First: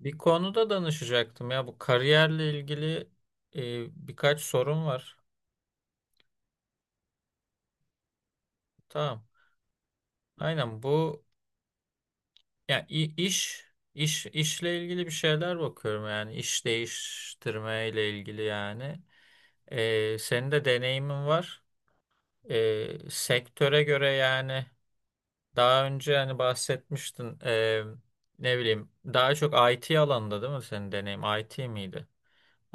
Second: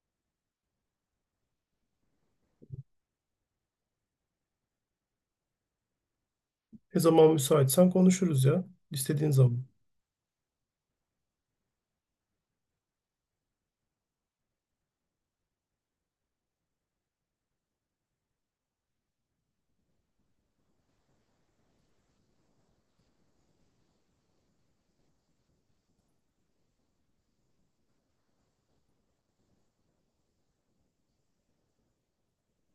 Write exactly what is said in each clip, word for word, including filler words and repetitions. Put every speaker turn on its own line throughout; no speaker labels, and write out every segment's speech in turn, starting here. Bir konuda danışacaktım ya, bu kariyerle ilgili e, birkaç sorun var.
Ne zaman müsaitsen konuşuruz ya.
Tamam.
İstediğin zaman.
Aynen bu, yani iş iş işle ilgili bir şeyler bakıyorum, yani iş değiştirme ile ilgili yani. E, senin de deneyimin var. E, sektöre göre yani, daha önce hani bahsetmiştin, e, ne bileyim, daha çok I T alanında değil mi senin deneyim? I T miydi?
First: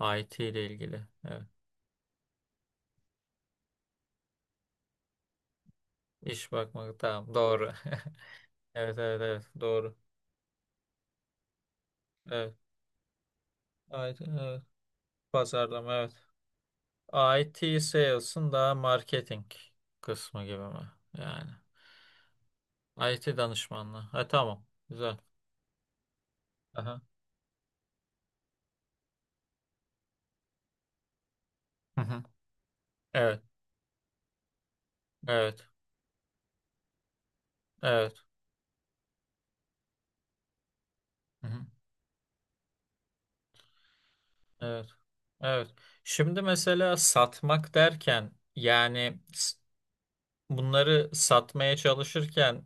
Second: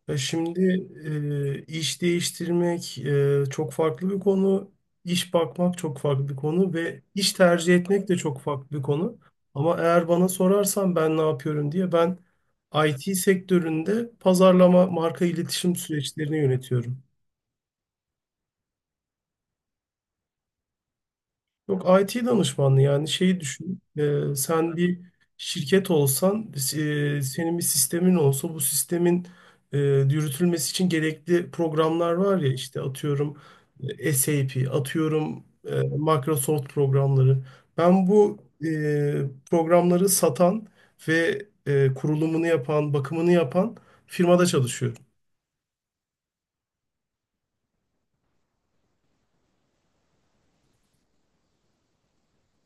E
I T
şimdi
ile ilgili. Evet.
e, iş değiştirmek e, çok farklı bir konu. İş bakmak çok farklı bir
İş
konu
bakmak,
ve
tamam,
iş
doğru.
tercih etmek de çok farklı bir
Evet,
konu.
evet, evet,
Ama
doğru.
eğer bana sorarsan ben ne yapıyorum diye ben
Evet.
I T sektöründe
I T, evet.
pazarlama, marka iletişim
Pazarlama, evet.
süreçlerini yönetiyorum.
I T sales'ın daha marketing kısmı gibi mi? Yani
Yok, I T danışmanlığı, yani
I T
şeyi düşün.
danışmanlığı. Ha,
Ee,
tamam.
sen bir
Güzel.
şirket olsan, e,
Aha.
senin bir sistemin olsa, bu sistemin e, yürütülmesi için gerekli
Hı
programlar
hı.
var ya, işte atıyorum
Evet.
e, SAP, atıyorum
Evet.
e, Microsoft programları. Ben
Evet.
bu e, programları satan ve
Hı hı.
e, kurulumunu yapan, bakımını yapan firmada
Evet.
çalışıyorum.
Evet. Şimdi mesela satmak derken yani, s- bunları satmaya çalışırken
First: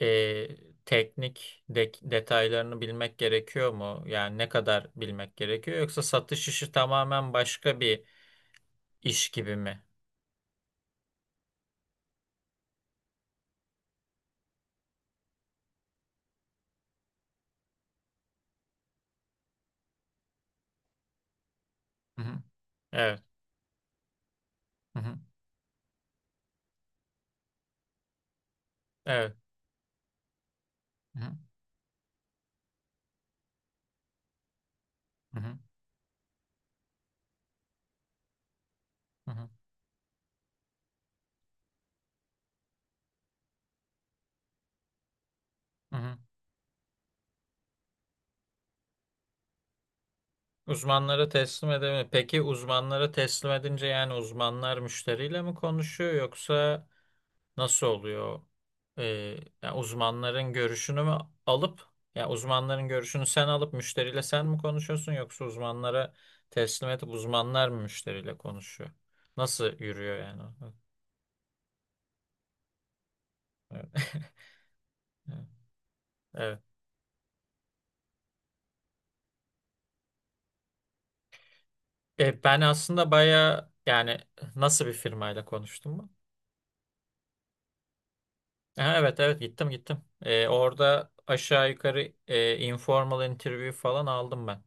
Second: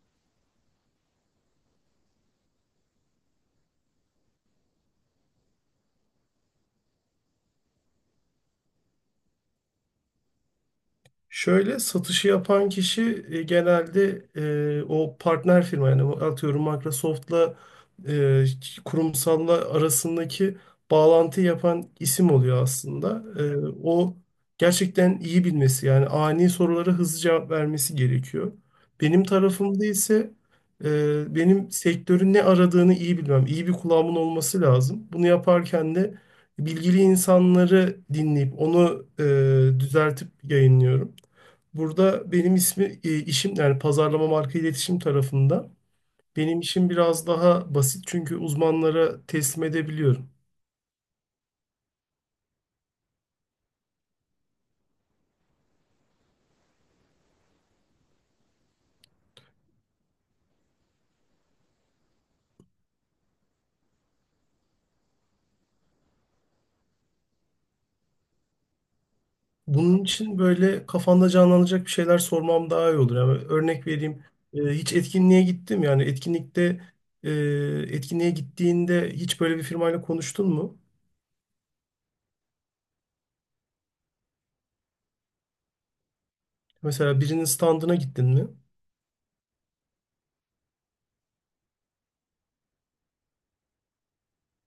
e, teknik de- detaylarını bilmek gerekiyor mu? Yani ne kadar bilmek gerekiyor? Yoksa satış işi tamamen başka bir iş gibi mi?
Şöyle, satışı yapan kişi e, genelde e, o partner firma, yani o atıyorum Microsoft'la e, kurumsalla arasındaki bağlantı yapan
Hı
isim
hı.
oluyor
Evet.
aslında. E, o
Hı hı.
gerçekten iyi bilmesi, yani ani sorulara hızlı cevap vermesi gerekiyor. Benim
Evet.
tarafımda ise
Hı hı.
e, benim sektörün ne aradığını iyi bilmem, iyi bir kulağımın olması lazım. Bunu
Hı hı.
yaparken de bilgili insanları dinleyip onu e,
Hı hı.
düzeltip yayınlıyorum. Burada benim ismi e, işim yani pazarlama, marka iletişim tarafında.
Hı hı.
Benim işim biraz daha basit çünkü uzmanlara teslim edebiliyorum.
Uzmanlara teslim edemiyor. Peki, uzmanlara teslim edince yani uzmanlar müşteriyle mi konuşuyor yoksa nasıl oluyor? Ee, yani uzmanların görüşünü mü alıp, ya uzmanların görüşünü sen alıp müşteriyle sen mi konuşuyorsun yoksa uzmanlara teslim edip uzmanlar mı müşteriyle konuşuyor? Nasıl
Bunun
yürüyor
için
yani? O?
böyle kafanda canlanacak bir şeyler sormam daha iyi olur. Yani
Evet.
örnek vereyim. E, hiç etkinliğe gittim, yani
Evet.
etkinlikte e, etkinliğe gittiğinde hiç böyle bir firmayla konuştun mu?
E, ben aslında baya, yani nasıl bir firmayla konuştum mu?
Mesela birinin standına gittin mi?
Ha, evet, evet, gittim, gittim. E, orada aşağı yukarı e, informal interview falan aldım ben.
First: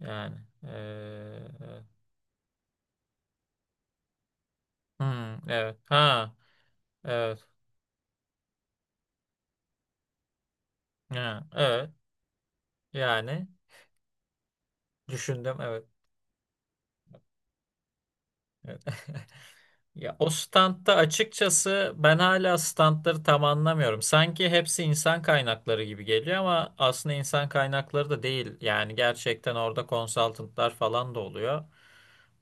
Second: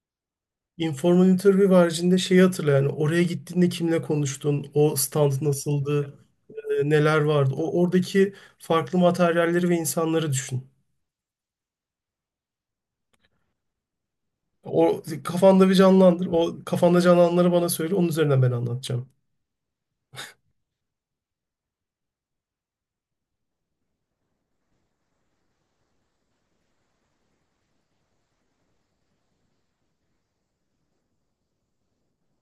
Yani e,
Informal interview
e,
haricinde şeyi hatırla, yani oraya gittiğinde kimle konuştun? O stand
hmm, evet,
nasıldı?
ha
E, neler
evet.
vardı. O oradaki farklı materyalleri ve insanları düşün.
Ha, evet. Yani
O
düşündüm,
kafanda bir
evet.
canlandır. O kafanda canlananları bana söyle. Onun üzerinden ben
Evet.
anlatacağım.
Ya, o standta açıkçası ben hala standları tam anlamıyorum. Sanki hepsi insan kaynakları gibi geliyor ama aslında insan kaynakları da değil. Yani gerçekten orada consultantlar falan da oluyor.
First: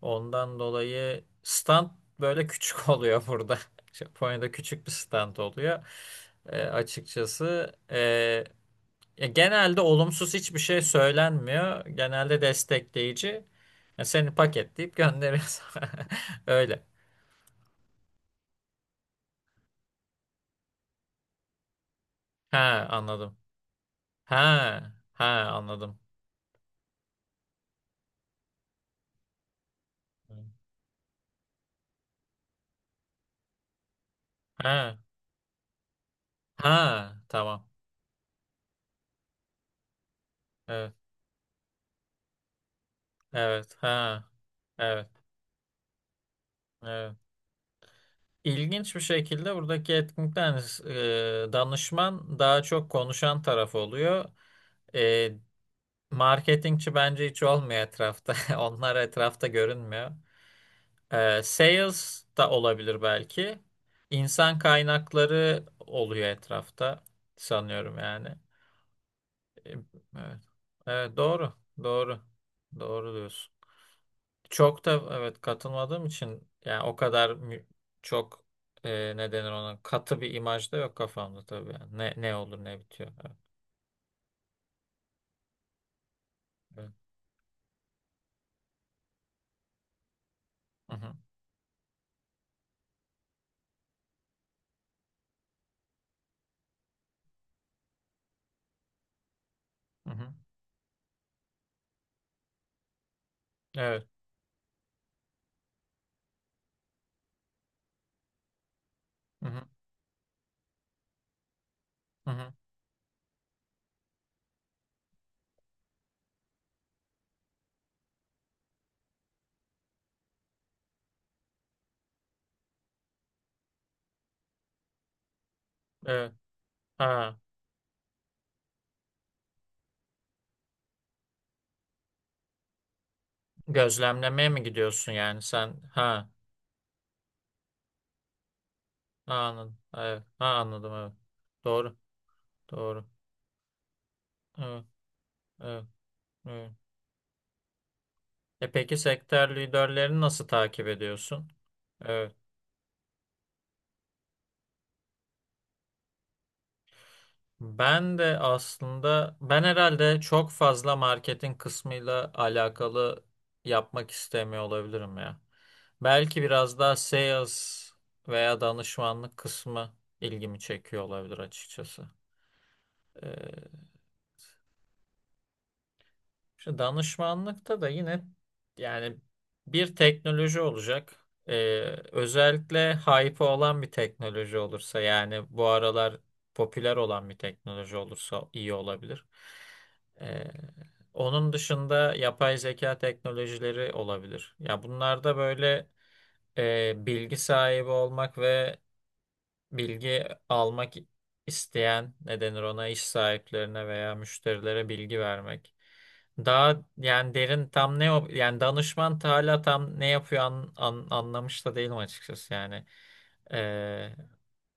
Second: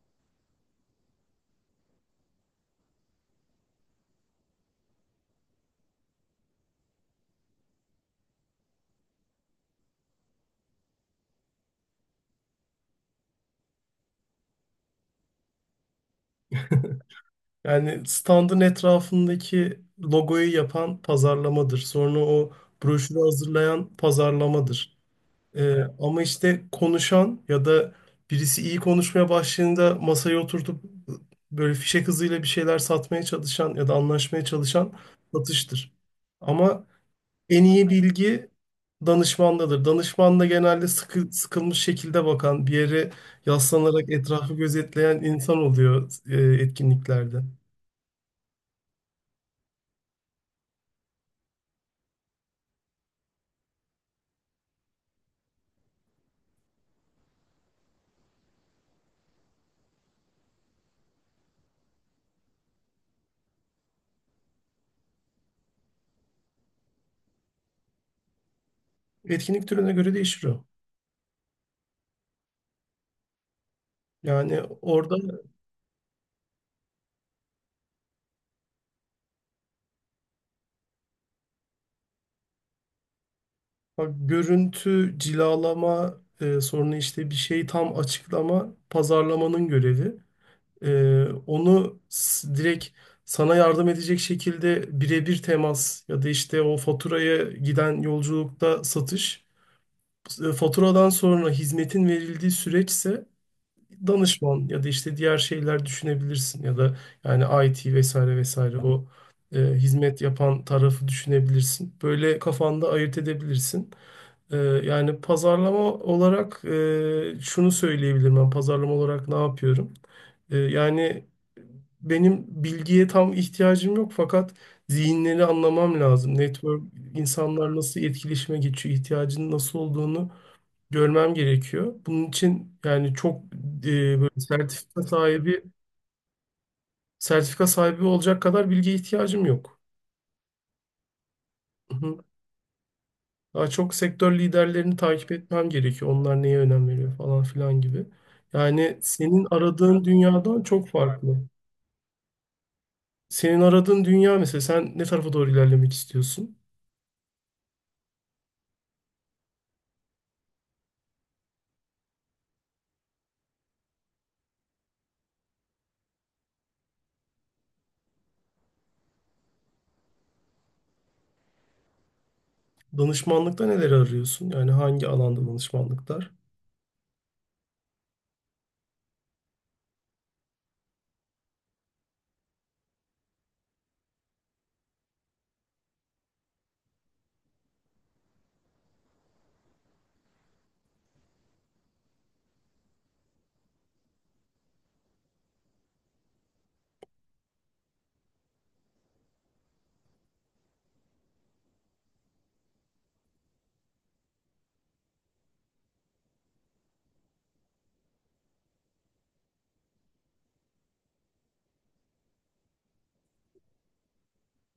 Ondan dolayı stand böyle küçük oluyor burada. Japonya'da küçük bir stand oluyor. E, açıkçası. e, Ya genelde olumsuz hiçbir şey söylenmiyor. Genelde destekleyici. Ya seni paketleyip gönderiyor. Öyle.
Yani standın etrafındaki logoyu yapan pazarlamadır. Sonra o
Ha,
broşürü
anladım.
hazırlayan
Ha,
pazarlamadır.
ha,
E,
anladım.
ama işte konuşan ya da birisi iyi konuşmaya başladığında masaya oturtup e, böyle fişek hızıyla bir şeyler satmaya çalışan ya da anlaşmaya çalışan
Ha,
satıştır. Ama
ha,
En
tamam.
iyi bilgi danışmandadır. Danışman da genelde
Evet.
sıkı, sıkılmış şekilde bakan, bir yere
Evet.
yaslanarak
Ha.
etrafı
Evet.
gözetleyen insan oluyor e,
Evet.
etkinliklerde.
İlginç bir şekilde buradaki etkinlikten e, danışman daha çok konuşan taraf oluyor. E, marketingçi bence hiç olmuyor etrafta. Onlar etrafta görünmüyor. Ee, sales da olabilir belki. İnsan kaynakları oluyor etrafta sanıyorum yani.
Etkinlik
Ee,
türüne göre
Evet.
değişir o.
Evet, doğru. Doğru. Doğru diyorsun.
Yani
Çok da
orada
evet katılmadığım için yani o kadar mü- çok e, ne denir ona, katı bir imaj da yok kafamda tabii yani. Ne ne olur, ne bitiyor. Evet.
bak, görüntü, cilalama, e,
Evet.
sonra işte bir şeyi tam açıklama, pazarlamanın görevi.
Hı hı.
E, onu s- direkt sana yardım edecek şekilde birebir temas ya da işte o faturaya giden yolculukta satış.
Hı hı.
E, Faturadan sonra hizmetin verildiği süreçse
Evet.
danışman ya da işte diğer şeyler düşünebilirsin ya da yani I T vesaire vesaire, o
Hı
e,
hı.
hizmet yapan tarafı düşünebilirsin.
Hı
Böyle
hı.
kafanda ayırt edebilirsin. E, yani pazarlama olarak e, şunu söyleyebilirim, ben pazarlama olarak ne yapıyorum? E, yani benim bilgiye tam ihtiyacım yok, fakat zihinleri anlamam
Evet.
lazım. Network,
Ha,
insanlar nasıl etkileşime geçiyor, ihtiyacının nasıl olduğunu görmem gerekiyor. Bunun için, yani çok e, böyle
gözlemlemeye mi
sertifika
gidiyorsun yani
sahibi,
sen? Ha.
sertifika sahibi olacak kadar bilgiye
Ha,
ihtiyacım
anladım.
yok.
Evet. Ha, anladım, evet.
Hı
Doğru.
hı.
Doğru.
Daha çok sektör
Evet.
liderlerini takip etmem
Evet.
gerekiyor. Onlar neye
Evet.
önem veriyor falan filan gibi.
E peki
Yani senin
sektör
aradığın
liderlerini nasıl
dünyadan
takip
çok farklı.
ediyorsun? Evet.
Senin aradığın dünya, mesela sen ne tarafa doğru ilerlemek istiyorsun?
Ben de aslında ben herhalde çok fazla marketin kısmıyla alakalı yapmak istemiyor olabilirim ya. Belki biraz daha sales veya danışmanlık kısmı ilgimi çekiyor olabilir açıkçası.
Danışmanlıkta neleri arıyorsun? Yani hangi alanda danışmanlıklar?
İşte danışmanlıkta da yine yani bir teknoloji olacak. Ee, özellikle hype olan bir teknoloji olursa, yani bu aralar popüler olan bir teknoloji olursa iyi olabilir. Ee, onun dışında yapay zeka teknolojileri olabilir. Ya bunlarda böyle e, bilgi sahibi olmak ve bilgi almak isteyen, ne denir ona, iş sahiplerine veya müşterilere bilgi vermek. Daha yani derin tam ne yap- yani danışman ta hala tam ne yapıyor, an, an- anlamış da değilim açıkçası yani. Ee,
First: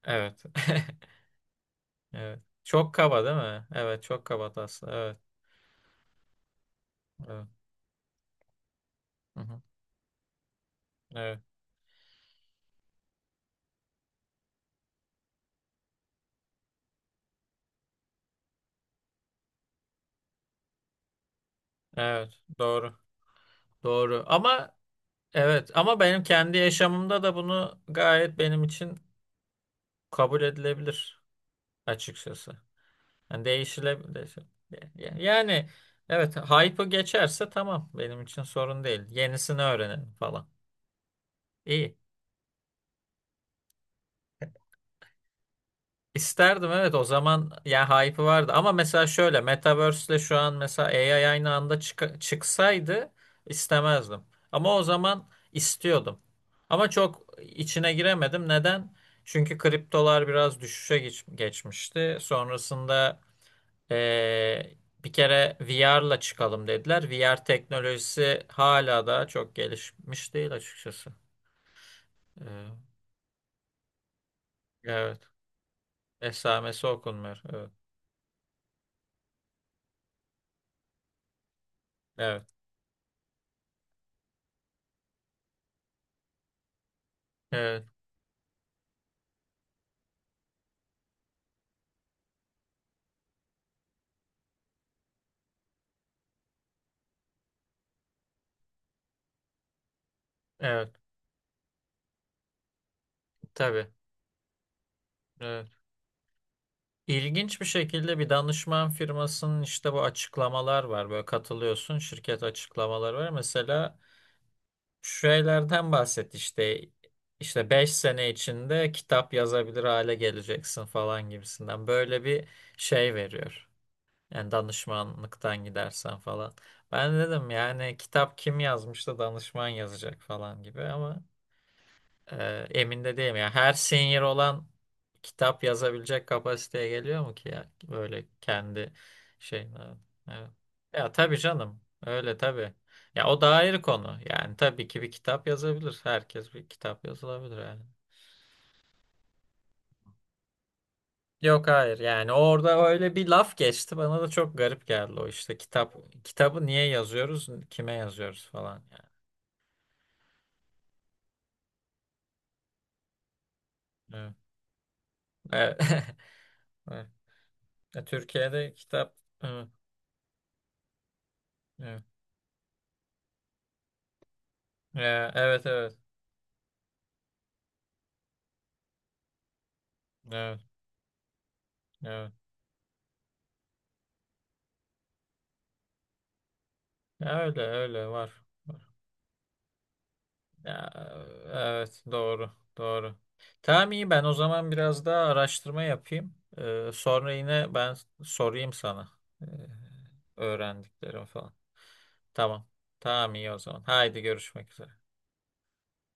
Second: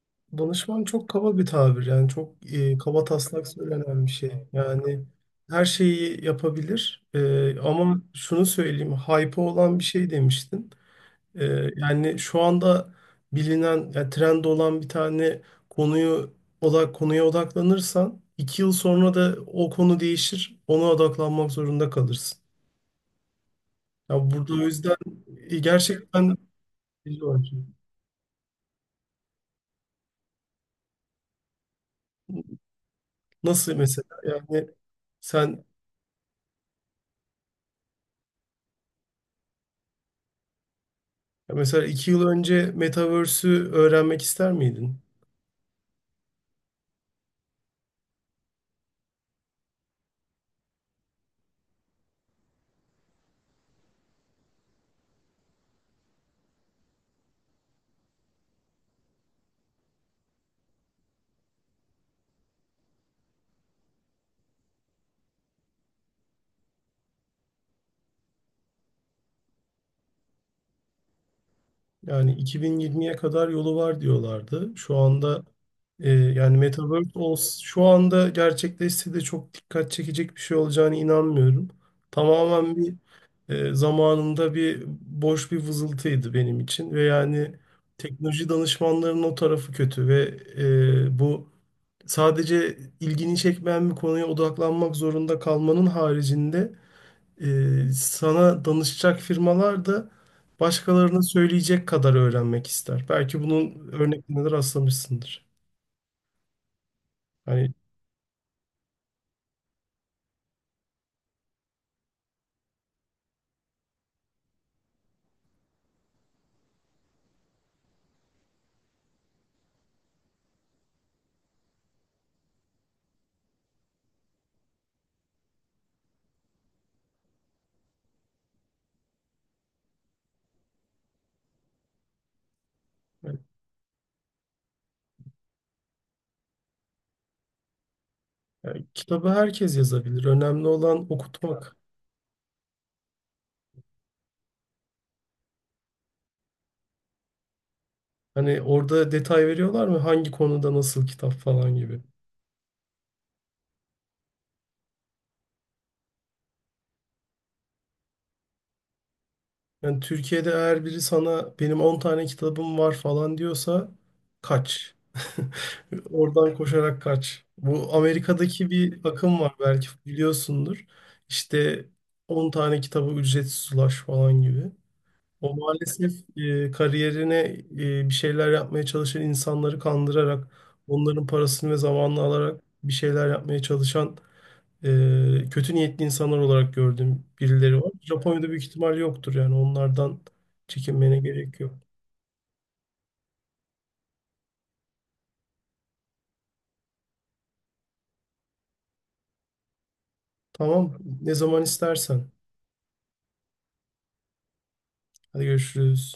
evet.
Danışman çok kaba bir tabir, yani çok
Evet.
e,
Çok
kaba
kaba değil
taslak
mi? Evet,
söylenen bir
çok
şey.
kaba aslında.
Yani
Evet.
her şeyi yapabilir.
Evet.
E, ama şunu söyleyeyim,
Hı
hype
hı.
olan bir şey demiştin.
Evet.
E, Yani şu anda bilinen, yani trend olan bir tane konuyu, odak konuya odaklanırsan iki yıl sonra da o konu değişir, ona odaklanmak zorunda
Evet.
kalırsın.
Doğru. Doğru.
Ya, burada o
Ama
yüzden e,
evet, ama benim
gerçekten
kendi yaşamımda da bunu gayet benim için kabul edilebilir açıkçası. Yani
nasıl, mesela
değişilebilir.
yani sen...
Yani evet, hype'ı geçerse tamam, benim için sorun değil. Yenisini öğrenelim falan.
Ya mesela
İyi.
iki yıl önce Metaverse'ü öğrenmek ister miydin?
İsterdim evet, o zaman ya hype'ı vardı, ama mesela şöyle Metaverse'le şu an mesela A I aynı anda çık çıksaydı istemezdim. Ama o zaman istiyordum. Ama çok içine giremedim. Neden? Çünkü kriptolar biraz düşüşe geç- geçmişti. Sonrasında Ee, bir kere V R'la çıkalım dediler. V R teknolojisi hala da çok gelişmiş değil açıkçası.
Yani
Ee,
iki bin yirmiye kadar yolu var diyorlardı. Şu
evet.
anda e, yani
Esamesi
Metaverse
okunmuyor.
ols-
Evet.
şu anda gerçekleşse de çok dikkat çekecek bir şey olacağına inanmıyorum.
Evet.
Tamamen bir e, zamanında bir boş bir vızıltıydı benim için, ve yani
Evet.
teknoloji danışmanlarının o tarafı kötü ve e, bu, sadece ilgini çekmeyen bir konuya odaklanmak zorunda kalmanın haricinde, Ee, sana danışacak firmalar da
Evet.
başkalarına söyleyecek kadar öğrenmek ister. Belki
Tabii.
bunun örneklerine de rastlamışsındır.
Evet. İlginç bir
Hani,
şekilde bir danışman firmasının işte bu açıklamalar var. Böyle katılıyorsun, şirket açıklamaları var. Mesela şu şeylerden bahset işte, işte beş sene içinde kitap yazabilir hale geleceksin falan gibisinden. Böyle bir şey veriyor. Yani danışmanlıktan gidersen falan. Ben dedim yani, kitap kim yazmış da danışman yazacak falan gibi, ama e, emin de değilim. Ya her senior olan kitap yazabilecek kapasiteye geliyor mu ki ya? Böyle
yani
kendi
kitabı
şey.
herkes yazabilir.
Evet.
Önemli
Ya,
olan
tabii
okutmak.
canım. Öyle tabii. Ya, o da ayrı konu. Yani tabii ki bir kitap yazabilir. Herkes bir kitap yazılabilir yani.
Hani orada detay veriyorlar mı? Hangi konuda nasıl kitap
Yok,
falan
hayır,
gibi.
yani orada öyle bir laf geçti, bana da çok garip geldi o işte, kitap kitabı niye yazıyoruz, kime yazıyoruz falan yani.
Yani Türkiye'de eğer biri sana benim on tane kitabım var falan diyorsa,
Evet.
kaç.
Evet.
Oradan koşarak
Evet.
kaç. Bu
E,
Amerika'daki
Türkiye'de
bir
kitap,
akım, var
evet,
belki biliyorsundur. İşte
evet,
on tane kitabı ücretsiz ulaş falan gibi.
E,
O
evet, evet,
maalesef e, kariyerine e, bir şeyler yapmaya çalışan insanları kandırarak,
evet,
onların parasını ve zamanını
evet.
alarak bir şeyler yapmaya çalışan e, kötü niyetli insanlar olarak gördüğüm
Ya öyle,
birileri var.
öyle var.
Japonya'da büyük ihtimal yoktur, yani onlardan
Ya,
çekinmene gerek yok.
evet, doğru, doğru. Tamam, iyi, ben o zaman biraz daha araştırma yapayım. Ee, sonra yine ben sorayım sana. Ee,
Tamam,
öğrendiklerim
ne
falan.
zaman istersen.
Tamam. Tamam, iyi o zaman. Haydi görüşmek üzere.
Hadi görüşürüz.